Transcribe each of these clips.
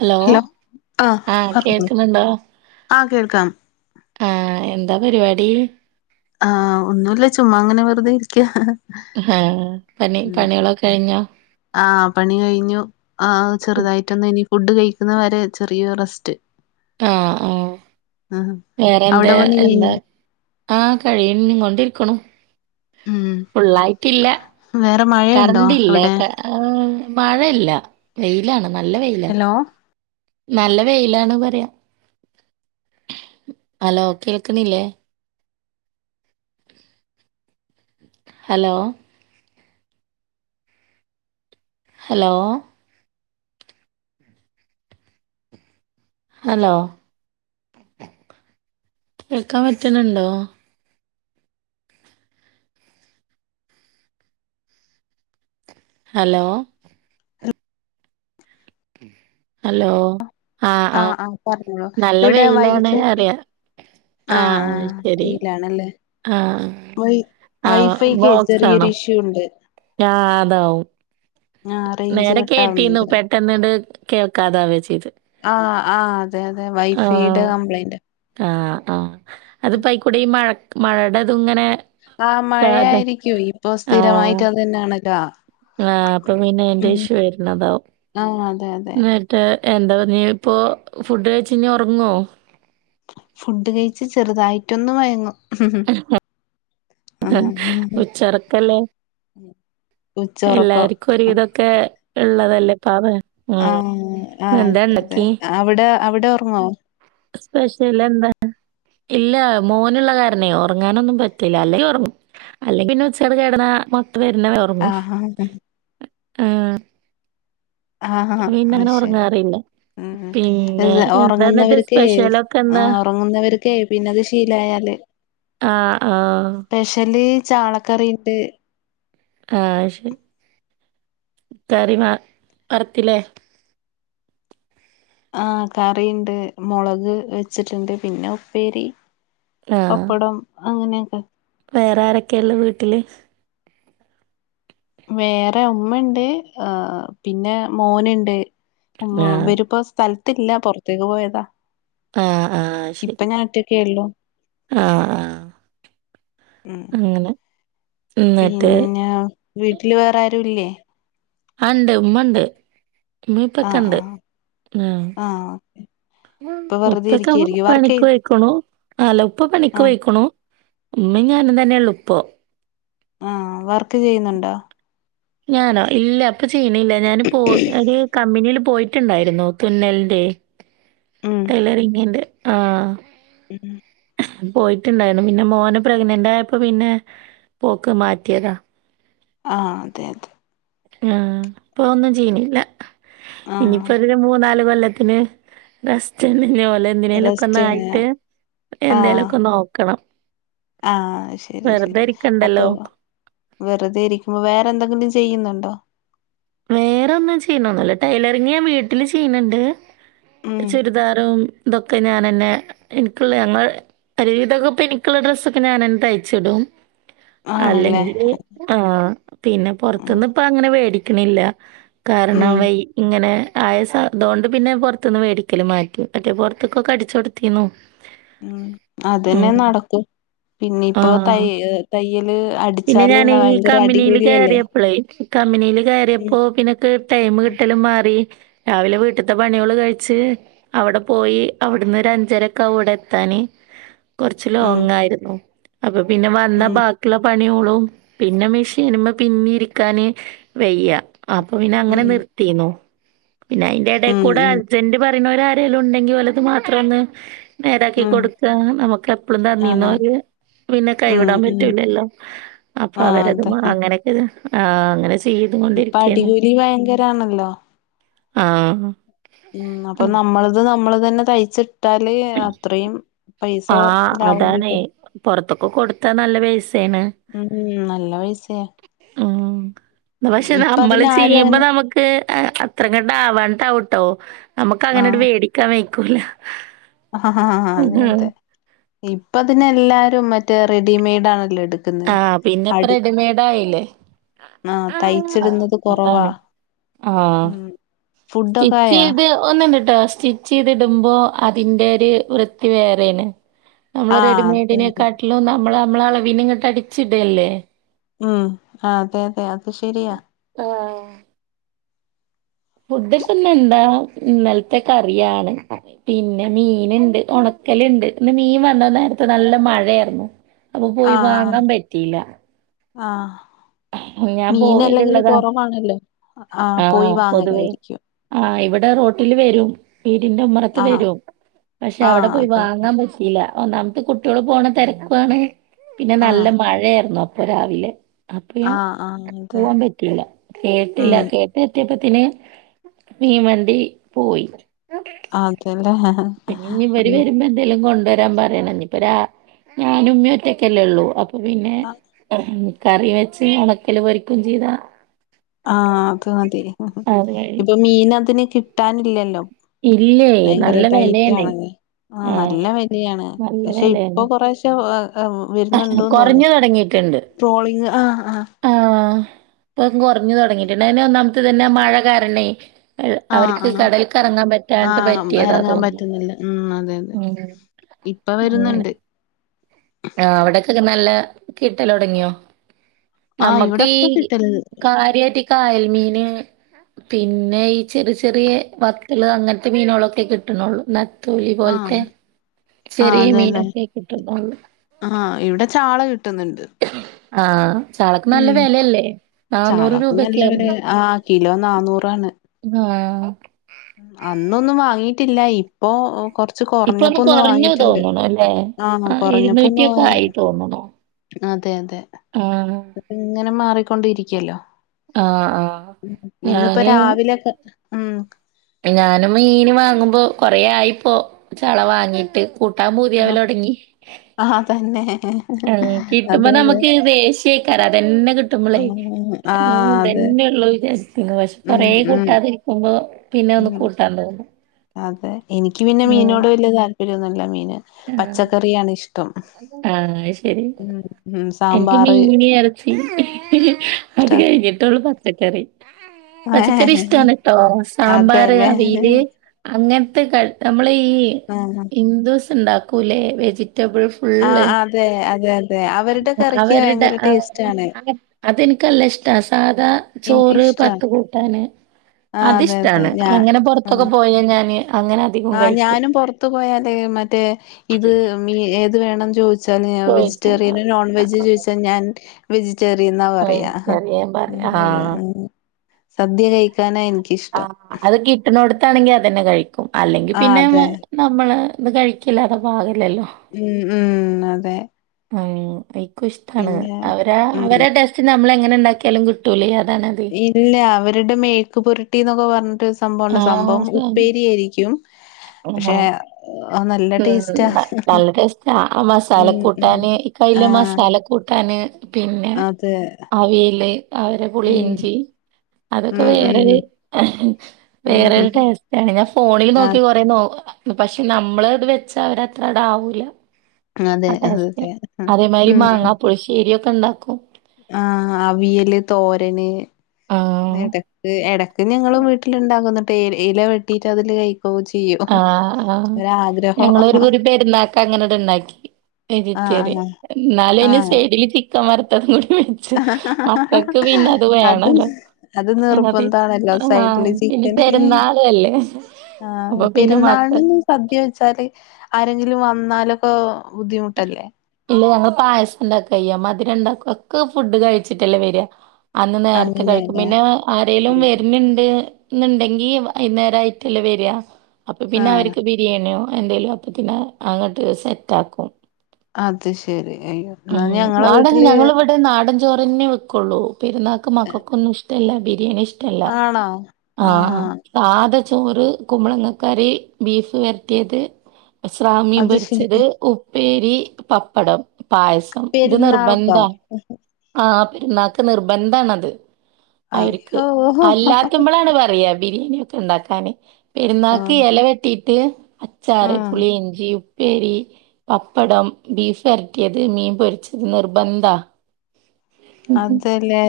Hello ആ ആഹ് കേൾക്കുന്നുണ്ടോ ആഹ് കേൾക്കാം ആ എന്താ പരിപാടി ആ ഒന്നൂല്ല ചുമ്മാങ്ങനെ വെറുതെ ഇരിക്ക ഏഹ്, പണി പണികളൊക്കെ കഴിഞ്ഞോ ആ പണി കഴിഞ്ഞു ആ ചെറുതായിട്ടൊന്നിനി ഫുഡ് കയ് ഇത് വരെ ചെറിയോ റസ്റ്റ് ആ ആ വേറെന്താ അവിടെ പണി എന്താ കഴിഞ്ഞോ ആ കഴിയൻ കൊണ്ടിരിക്കണു ഉം ഫുള്ളായിട്ടില്ല, വേറെ മഴയുണ്ടോ കറണ്ട്ല്ലേ അവിടെ ആഹ് മഴയല്ല വെയിലാണ് നല്ല വെയിലാ ഹലോ നല്ല വെയിലാണ് പറയാ ഹലോ കേൾക്കുന്നില്ലേ ഹലോ ഹലോ ഹലോ കേൾക്കാൻ പറ്റ്ണ് ണ്ടോ ഹലോ ഹലോ ആ ആ ആഹ് ആഹ് പറ് നല്ല [unintelligible] ഇവിടെ വെയിലാണ് വൈഫൈ പറയാ. ആ ആഹ് ആഹ് ശരി. ഈറ്റ്ലാണല്ലേ ആ വൈ ആഹ് വൈഫൈക്കേ ബോക്സാണോ? ചെറിയൊരു ഇഷ്യൂ ഉണ്ട് ആഹ് അതാവും ആഹ് റേഞ്ച് നേരെ കേട്ടീന്നു കട്ടാവുന്നുണ്ട് പെട്ടെന്ന്ണ്ട് കേൾക്കാതാവേച്ച് ആഹ് ആഹ് അതെയതെ വൈഫൈടെ ആഹ്. കംപ്ലൈന്റ് ആഹ് ആഹ് ഉം അതിപ്പയിക്കൂടെ ഈ മഴക്ക് മഴടതുങ്ങനെ ആഹ് മഴയായിരിക്കു ഇപ്പൊ ആഹ്. സ്ഥിരമായിട്ടതന്നാണല്ലോ അപ്പം പിന്നെ എന്റെ ഇഷ്യു വരുന്നതാവും ആഹ് അതെ അതെ നേരത്തേ എന്താ പർഞ്ഞീപ്പോ ഫുഡ് കഴിച്ചിനി ഒറങ്ങുവോ ഫുഡ് കഴിച്ച് ചെറുതായിട്ടൊന്ന് മയങ്ങും ആഹ് ഉച്ചൊറക്കല്ലേ ഉച്ചൊറക്കം എല്ലാര്ക്കു ഒരുവിധൊക്കെ ഇള്ളതല്ലേ പാവേ ഉം. ആഹ് ആഹ് എന്താ അതെ അതെ ഇണ്ടാക്കി? അവിടെ അവിടെ ഒറങ്ങോ സ്പെഷ്യലെന്താണ് ഇല്ല മോന്ള്ള കാരണേ ഒറങ്ങാനൊന്നും പറ്റില്ല അല്ലെങ്കി ഒറങ്ങും അല്ലെങ്കി പിന്നെ ഉച്ചയോടെ കെടന്നാ മത്ത് വര്ണ വരെ ഒറങ്ങും ആഹ് ആഹഹാ ആ പിന്നങ്ങനെ ശരി ഉറങ്ങാറില്ല. ഉം പിന്നെ എന്ന് എന്താ എന്നിട്ട് ഒറങ്ങുന്നവര്ക്കേ സ്പെഷ്യലൊക്കെ എന്താ? ആഹ് ഒറങ്ങുന്നവര്ക്കേ പിന്നത് ശീലായാല് ആഹ് ആഹ്. പെഷല് ചാളക്കറിയിണ്ട് ആഹ് ശെ കറി മാ വറത്തില്ലേ ആഹ് കറിയിണ്ട് മൊളക് വെച്ചിട്ട്ണ്ട് പിന്നെ ഉപ്പേരി ആഹ്. പപ്പടം അങ്ങനെയൊക്കെ വേറെ ആരൊക്കെയാ ഇള്ളെ വീട്ടില് വേറെ ഉമ്മയിണ്ട് ആഹ് പിന്നെ മോന്ണ്ട് ഉമ്മ ആഹ്. ഇവരിപ്പോ സ്ഥലത്തില്ല പൊറത്തേക്ക് പോയതാ ആഹ് ആഹ് ശരി. ഇപ്പ ഞാനൊറ്റക്കേ എള്ളൂ ആഹ് ആഹ് ഉം അങ്ങനെ. എന്നിട്ട് പിന്നെ വീട്ടില് വേറെ ആരൂല്ലേ ആഹ് ഇണ്ട് ഉമ്മണ്ട് ആ ആ ഉമ്മിയുപ്പെക്കണ്ട് ആഹ് ആ ഇപ്പൊ വെറുതെ ഉപ്പെക്കവു ഇരിക്കായിരിക്കും വർക്ക് പണിക്ക് ചെയ് പോയ്ക്ക്ണു അല്ല ഉപ്പ ആ പണിക്ക് പോയ്ക്ക്ണു ഉമ്മേം ഞാനും തന്നെയൊള്ളൂപ്പൊ ആഹ് വർക്ക് ചെയ്യുന്നുണ്ടോ ഞാനോ ഇല്ല ഇപ്പ ചെയ്യ്ണില്ല ഞാന് പോ ഒരു കമ്പനീല് പ് പോയിട്ട്ണ്ടായിരുന്നു തുന്നൽൻ്റേ ഉം ആഹ് ഉം പോയിട്ട്ണ്ടായിരുന്നു പിന്ന മോന പ്രഗ്നൻ്റായപ്പോ പിന്നെ പോക്ക് മാറ്റിയതാ ആഹ് അതെയതെ ആഹ് ഇപ്പൊ ഒന്നും ചെയ്യ്ണില്ല ആ ഇനിയിപ്പളൊരു മൂന്നാല് കൊല്ലത്തിന് റസ്റ്റന്നെ ഇനി റെസ്റ്റ് ഓലെന്തിനേലൊക്കൊന്നായിട്ട് എന്തേലൊക്കെ നോക്കണം ആഹ് ശരി ശരി വെറുതെ അപ്പോ ഇരിക്കണ്ടല്ലോ. വെറുതെ ഇരിക്കുമ്പോ വേറെ എന്തെങ്കിലും ചെയ്യുന്നുണ്ടോ വേറൊന്നും ചെയ്യുന്നൊന്നുല്ല ടൈലറിങ് ഞാൻ വീട്ടില് ചെയ്യ്ണ് ണ്ട് ഉം ചുരിദാറും ഇതൊക്കെ ഞാനന്നെ എനിക്ക്ള്ള ഞങ്ങൾ ഒരുവിധൊക്കെ ഇപ്പെനിക്ക്ള്ള ഡ്രസ്സൊക്കെ ഞാനന്നെ തയ്ച്ചിടും ആണല്ലേ അല്ലെങ്കില് ആഹ് പിന്നെ ഉം പൊറത്ത്ന്നിപ്പങ്ങനെ വേടിക് ക്ക്ണില്ല കാരണം ഉം. വൈ ഇങ്ങനെ ആയ സ തോണ്ട് പിന്നെ പൊറത്ത്ന്ന് വേടിക്കല് മാറ്റി മറ്റേ പൊറത്ത്ക്കൊക്കടിച്ച് കൊടുത്തീന്നു ഉം അതന്നെ ഉം. നടക്ക് പിന്നെയിപ്പോ ആഹ്. തയ തയ്യല് പിന്നെ അടിച്ചാല് ഞാന് ഭയങ്കര അടികൂലിയല്ലേ? കമനിൽ കയറിയപ്പോ പിന്നെക്കെ ടൈം ഉം കിട്ടലും മാറി രാവിലെ വീട്ട്ത്തെ പണിയോള് കഴിച്ച് അവിടെ പോയി അവിടുന്ന് ഒരു അഞ്ചരൊക്കെ ഇവിടെ എത്താന് കൊറച്ച് ഉം ലോങ്ങായിരുന്നു. അപ്പൊ പിന്നെ വന്ന ഉം ബാക്കിയുള്ള പ ണി കൂളും പിന്നെ മിഷീൻമ്മെ പിന്നിം ഇരിക്കാന് വെയ്യ അപ്പൊ പിന്നെ അങ്ങനെ ഉം നിർത്തിന്നോ പിന്നെ അയിന്റെ എടേ ഉം കൂടെ ഉം അർജന്റ് പറയുന്നവരാരെലും ഉണ്ടെങ്കി ഓലത് മാത്രം ഒന്ന് നേരാക്കി ഉം കൊട്ക്കാ നമ്മക്ക് എപ്പളും ആഹ് തന്നിന്നോര് പിന്നെ ഉം കൈവിടാൻ ഉം പറ്റൂലല്ലോ അപ്പൊ ആഹ് അവരത് അങ്ങനെയൊക്കെ ആഹ് അങ്ങനെ ചെ ഇപ്പ അടികൂലി ഭയങ്കരാണല്ലോ ആഹ് ഉം അപ്പൊ നമ്മളത് നമ്മള് തന്നെ തയ്ച്ചിട്ടാല് അത്രയും പൈസ ആ ലാഭം അതാണ് കിട്ടും പൊർതൊക്കെ കൊട്ത്താ നല്ല പൈസ ഉം നല്ല പയ്സേ ഉം പക്ഷെ നമ്മൾ ആരും ചെയ്യുമ്പോ അങ്ങനെ നമ്ക്ക് അത്ര കണ്ട് ആവാനിട്ടാവുട്ടോ നമ്മക്ക് അങ്ങനെട്ട് ആഹ് വേടിക്കാൻ വെയ്ക്കൂലാ അതെ അതെ ഇപ്പ അതിൻ എല്ലാരും മറ്റേ റെഡിമെയ്ഡ് ആണല്ലോ ഇട് ആ പിന്നെ ഇപ്പ റെഡിമെയ്ഡ് ആയില്ലേ ആഹ് തയ്ച്ചിടുന്നത് കുറവാ ആഹ് സ്റ്റിച്ച് ആയാ ചെയ്ത് ഒന്ന്ട്ടോ സ്റ്റിച്ച്യ്തിടുമ്പോ അതിന്റെ ഒരു വൃത്തി വേററേണ് നമ്മൾ ആഹ് അതന്നെ റെഡിമെയ്ഡിനെക്കാട്ടിലും നമ്മൾ നമ്മളെ അളവിന് ഇങ്ങട്ട് അടിച്ച് ഇടഅല്ലേ ഉം ആഹ് അതെ അതെ അത് ശെരിയാ ഫുഡ് ഇപ്പം ഇന്ന് എന്താ ഇന്നൽത്തെ കറിയാണ് പിന്നെ മീൻ ഇണ്ട് ഒണ കല്ണ്ട് ഇന്ന് മീൻ വന്ന നേര്ത്തെ നല്ല മഴയായിരുന്നു. അപ്പ പോയി വാങ്ങാൻ പറ്റീലാ ആ മീൻ അല്ലെങ്കില് പോവല്ള്ളതാ കുറവാണല്ലോ ആഹ് പോയി വാങ്ങലായിരിക്കും ആ ഇവടെ റോട്ടില് വെരും വീടിന്റെ ഉമ്മറത്ത് ആഹ് വെരും പക്ഷെ അവ്ടെ ആഹ് പോയി അതെ അതെ വാങ്ങാൻ പറ്റീലാ ഒന്നാമത്തെ കുട്ടിള് പോണ തിരക്കാണ്. പിന്നെ നല്ല ആഹ് മഴയായിരുന്നു അപ്പൊ രാവിലെ പിയെ ആഹ് ആഹ് അതെ പോവാൻ പറ്റില്ല കേട്ടില്ല ഉം കേട്ട എത്തിയപ്പ ത്തിന് മീൻ വണ്ടി പോയി അതെല്ലെ പിന്നെ ഇഞ് ഇവര് വെരുമ്പോ എന്തെലും കൊണ്ട് വെര് രാൻ പറയണംഞ്പ രാ ഇനി ഇപ്പൊ ഞാനു മ്മി ഒറ്റക്കല്ലേ ഉള്ളൂ അപ്പൊ പിന്നെ കറി വെച്ച് ഉണക്കല് പൊരിക്കും ചെയ്താ ആഹ് അത് മതി അത് കഴിയും. ഇപ്പൊ മീൻ അതിന് കിട്ടാനില്ലല്ലോ ഇല്ലേ ഭയങ്കര നല്ല ടൈറ്റ് വെലയാണ്. ആണ് അത് ആ നല്ല ആഹ് വലിയാണ് നല്ല പക്ഷെ ഇപ്പ വെലയാണ്. കൊറേശെ ആ വ് വെര്ന്ന് ഇണ്ട്ന്ന് തോന്നി കൊറഞ്ഞു തൊടങ്ങിയിട്ടുണ്ട്. ട്രോളിങ് ആ ആ ഇപ്പ കൊർഞ്ഞു തൊടങ്ങിട്ട് ഇണ്ട് അയിന് ഒന്നാമത്തെ ഇതെന്നെ മഴ കാരണേ അയ് ആഹ് അവർക്ക് ആഹ് കടലക്കിറങ്ങാൻ പറ്റാൻട്ട് ആഹ് പറ്റിയതാ എറങ്ങാൻ തോന്നുന്നു പറ്റുന്നില്ല ഉം അതെ അതെ ഇപ്പ വെര്ന്ന്ണ്ട് ആ അവ്ട്ക്കൊക്കെ നല്ല കിട്ടൽ തൊടങ്ങിയോ ആഹ് നമ്മക്ക് ഇവിടെ ഈ ഇപ്പ കിട്ടല് കാര്യയിട്ട് കായൽ മീന് പിന്നെ ഈ ചെർ ചെറിയ വത്തൽ അങ്ങൻത്തെ മീനൊളൊക്കെ കിട്ട്ണൊ ഒള്ളു തൂലി പോൽത്തെ ആഹ് ആഹ് ചെറിയ അതെല്ലേ മീനൊക്കെ കിട്ടുന്നൊള്ളു ആഹ് ഇവിടെ ചാള കിട്ടുന്നുണ്ട് ആഹ് ചാളക്ക് നല്ല ഉം വിലയല്ലേ നന്നൂറ് ചാളക്ക് നല്ല വെല രൂപയക്കൊയിരുന്നു ആഹ് കിലോ നന്നൂറാണ് അന്നൊന്നും വാങ്ങിട്ടില്ല ഇപ്പൊ കൊറ ച്ച് ഇപ്പൊ കൊറഞ്ഞപ്പോ ഒന്ന് കൊറഞ്ഞു വാങ്ങിട്ടുണ്ട് തോന്നുണു അല്ലേ? ആഹ് ആ കൊറഞ്ഞപ്പോ ഒന്ന് വാങ്ങി ആയി തോന്നുണു. അതെ അതെ ആഹ്. അ ഇങ്ങനെ മാറിക്കൊണ്ടിരിക്കയല്ലോ ആഹ് ആഹ്. ഇന്നിപ്പ ഞാന് രാവിലെക്കെ ഉം ഞാനും മീന് വാങ്ങുമ്പോ കൊറെ ആയിപ്പോ ചാള വാങ്ങീട്ട് കൂട്ടാൻ പൂതിയാവല് തൊടങ്ങി ആഹ് തന്നെ ആ കിട്ടുമ്പോ അതെ അതെ നമുക്ക് ദേഷ്യക്കാറ അതന്നെ കിട്ടുമ്പോളേ ആഹ് അതെ ഉംതന്നെയള്ളൂ വിചാരിക്കുന്നു പക്ഷെ കൊറേ കൂട്ടാതിരിക്കുമ്പോ പിന്നെ ഒന്ന് ഉ കൂട്ടാൻ തോന്നും. അതെ എനിക്ക് പിന്നെ ഉം മീനോട് വലിയ താല്പ ര്യം ഇല്ല മീന് പച്ചക്കറിയാണ് ഇഷ്ടം ആഹ ശരി ഉം ഉം എനിക്ക് സാമ്പാറ് മീന ഇറച്ചി ഇഷ്ട അത് കഴിഞ്ഞിട്ടേ ഉള്ള പക്കറി പച്ചക്കറി ഇഷ്ടമാണ് കേട്ടോ സാമ്പാർ അതെല്ലേ അവയില് അങ്ങനത്തെ ക നമ്മള് ഈ ആഹ് ഹിന്ദുസ് ഉണ്ടാക്കൂല്ലേ വെജിറ്റബിൾ ഫുള്ള് ആഹ് അതെ അതെ അതെ അവരുടെ കറിക്ക് അവരുടെ ഭയങ്കര അ ടേസ്റ്റാണ് അതെനിക്കല്ല ഇഷ്ടാ സാധാ എനിക്കും ചോറ് ഇഷ്ടാ പത്ത് കൂട്ടാന് ആഹ് അതെ അതെ അത്ഷ്ടാണ് ഞാ അങ്ങനെ പുറത്തൊക്കെ പോയ ഞാന് അങ്ങനെ അധികം ആഹ് കഴിക്കും. ഞാനും പുറത്തു പോയാലേ മറ്റേ ഇത് മ ഏത് വേണം ചോദിച്ചാൽ ചോദിച്ചാ വെജിറ്റേറിയൻ നോൺ ആ, വെജ് ചോദിച്ചാൽ ഞാൻ വെജിറ്റേറിയൻ എന്നാ ആ, പറയാ എനിക്കറിയാൻ പറയാ അതെ ആ അതെ ആഹ സദ്യ കഴിക്കാനാ എനിക്കിഷ്ടം ാണെങ്കിൽ അതനെ കഴിക്കും അല്ലെങ്കിൽ ആഹ് പിന്നെ അതെ നമ്മള് ഇത് കഴിക്കില്ലാത പാകില്ലല്ലോ ഉം ഉം അതെ ആ ഐക്കും ഇഷ്ടമാണ് പിന്നെ അവരാ ഉം അവരെ ടെസ്റ്റ് നമ്മള എങ്ങനെ ഉണ്ടാക്കിയാലും കിട്ടൂലേ അ ഇല്ല അവരുടെ മേക്കുപുരുട്ടി എന്നൊക്കെ പറ സംഭവണ്ട ആ സംഭവം ശരി. ഉപ്പേരി ആയിരിക്കും ആ ടേസ്റ്റാ നല്ല ടേസ്റ്റ് ആ മസാല ഉം ഉം കൂട്ടാന് പല ആഹ് മസാല കൂട്ടാന് പിന്നെ അതെ അവിയല് അവരെ ഉം പുളിഞ്ചി അതൊക്കെ ഉം ഉം വേറൊരു ഉം ഉം വേറരു ടസ്റ്റയാണ് ഞാൻ ഫോണിൽ നോക്കി ആഹ് കൊറെ നോ പക്ഷെ നമ്മളത് വെച്ച അവര് അത്ര അട ആവൂല അതെ അ അതെ അതേമാരി ഉം ഉം മാങ്ങാ പുളിശ്ശേരി ഒക്കെ ഉണ്ടാക്കും ആഹ് അവിയല് തോരന് ആ. ഇടക്ക് എട ഞങ്ങൾ വീട്ടിലുണ്ടാക്കന്നുട്ട് ഇല വെട്ടിട്ട് അതില് ക ആഹ് ആ ഞങ്ങൊരു കുറി പെരുന്നാക്ക അങ്ങനെട് ഉണ്ടാക്കി ആഹ് വെജിറ്റേറിയ ആഹ് ന്നാലും അയിന്റെ ആഹ് സൈഡില് ചിക്ക വർത്തത് കൂടി മക്കൾക്ക് പിന്നെ അത് വേണല്ലോ അത് അത് നിർബന്ധാണല്ലോ ആഹ സൈഡില് ഇനി ചിക്കന് പെരുന്നാളല്ലേ ആ പെരുന്നാളന്ന് സദ്യ വെച്ചാല് ആരെങ്കിലും വന്നാലൊക്കെ ബുദ്ധിമുട്ടല്ലേ ഞ പായസം ഉണ്ടാക്ക അയ്യ മധുരംണ്ടാക്കും ഒക്കെ ഫുഡ് കഴിച്ചിട്ടല്ലേ വരിക അന്ന് നേരത്തെ കഴിക്കും അങ്ങനെയല്ലേ പിന്നെ ആരേലും വരുന്നുണ്ട് എന്നുണ്ടെങ്കി വൈകുന്നേരംമായിട്ടല്ലേ വരിക അപ്പൊ പിന്നെ ആഹ് അവർക്ക് ബിരിയാണിയോ എന്തേലും അപ്പത്തിനെ അങ്ങോട്ട് സെറ്റ് ആക്കും അത് ശെരി അയ്യോ എന്നാ ഉം ഞങ്ങളെ നാടൻ വീട്ടില് ഞങ്ങളിവിടെ നാടൻ ചോറന്നെ വെക്കുള്ളൂ പെരുന്നാൾക്ക് മക്കൊന്ന ഇഷ്ടല്ല ബിരിണി ഇഷ്ടം ഇഷ്ടല്ല ആണോ ആഹ് ചോറ് കുമളങ്ങ കറി ബീഫ് വരത്തിയത് സ്രാമ്യം അത് പൊരിച്ചത് ശെരി ഉപ്പേരി പപ്പടം പായസം ഇത് നിർബന്ധ പെരുന്നാൾക്കോ ആ പെരുന്നാക്ക് നിർബന്ധണത് അവർക് അയ്യോ ആഹ് അല്ലാത്തുമ്പോളാണ് പറയാ ബിരിയാണി ഉണ്ടാക്കാന് പെരുന്നാക്ക് എല വെട്ടിട്ട് അച്ചാറ് ആഹ് പുളിയിഞ്ചി ഉപ് ഉപ്പേരി പപ്പടം ബീഫ് വരട്ടിയത് മീൻ പൊരിച്ചത് നിർബന്ധാ അതല്ലേ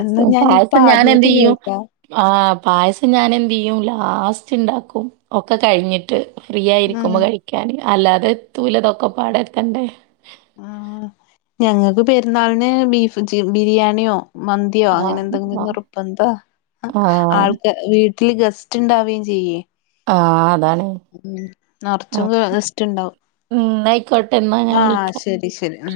എന്നാ ഞാനിപ്പ പായസം ഞാന് എന്ത് ആദ്യായിട്ട് ചെയ്യും കേൾക്കാ ആഹ് പായസം ഞാൻ എന്ത് ചെയ്യും ലാസ്റ്റ് ഇണ്ടാക്കും ഒക്കെ കഴിഞ്ഞിട്ട് ഫ്രീ ഉം ആയിരിക്കുമ്പോ കഴിക്കാന് അല്ലാതെ എത്തുലാ ഇതൊക്കെപാടെ എത്തണ്ടേ ആ ഞങ്ങൾക്ക് പെരുന്നാളിന് ബീഫ് ച് ബിരിയാണിയോ മന്തിയോ ആ അങ്ങനെ എന്തെങ്കിലും ആ നിർബന്ധ ആ ആൾക്ക് വീട് ൽ ഗസ്റ്റ് ഇണ്ടാവേം ചെയ്യേ ആ അതാണ്. ഉം ആ. നിറച്ചും ഗസ്റ്റ് ഉണ്ടാവും ഉം ന്നാ ആയിക്കോട്ടെ എന്നാ ഞാൻ ആഹ് വിളിക്കാം. ശരി ശരി ഉം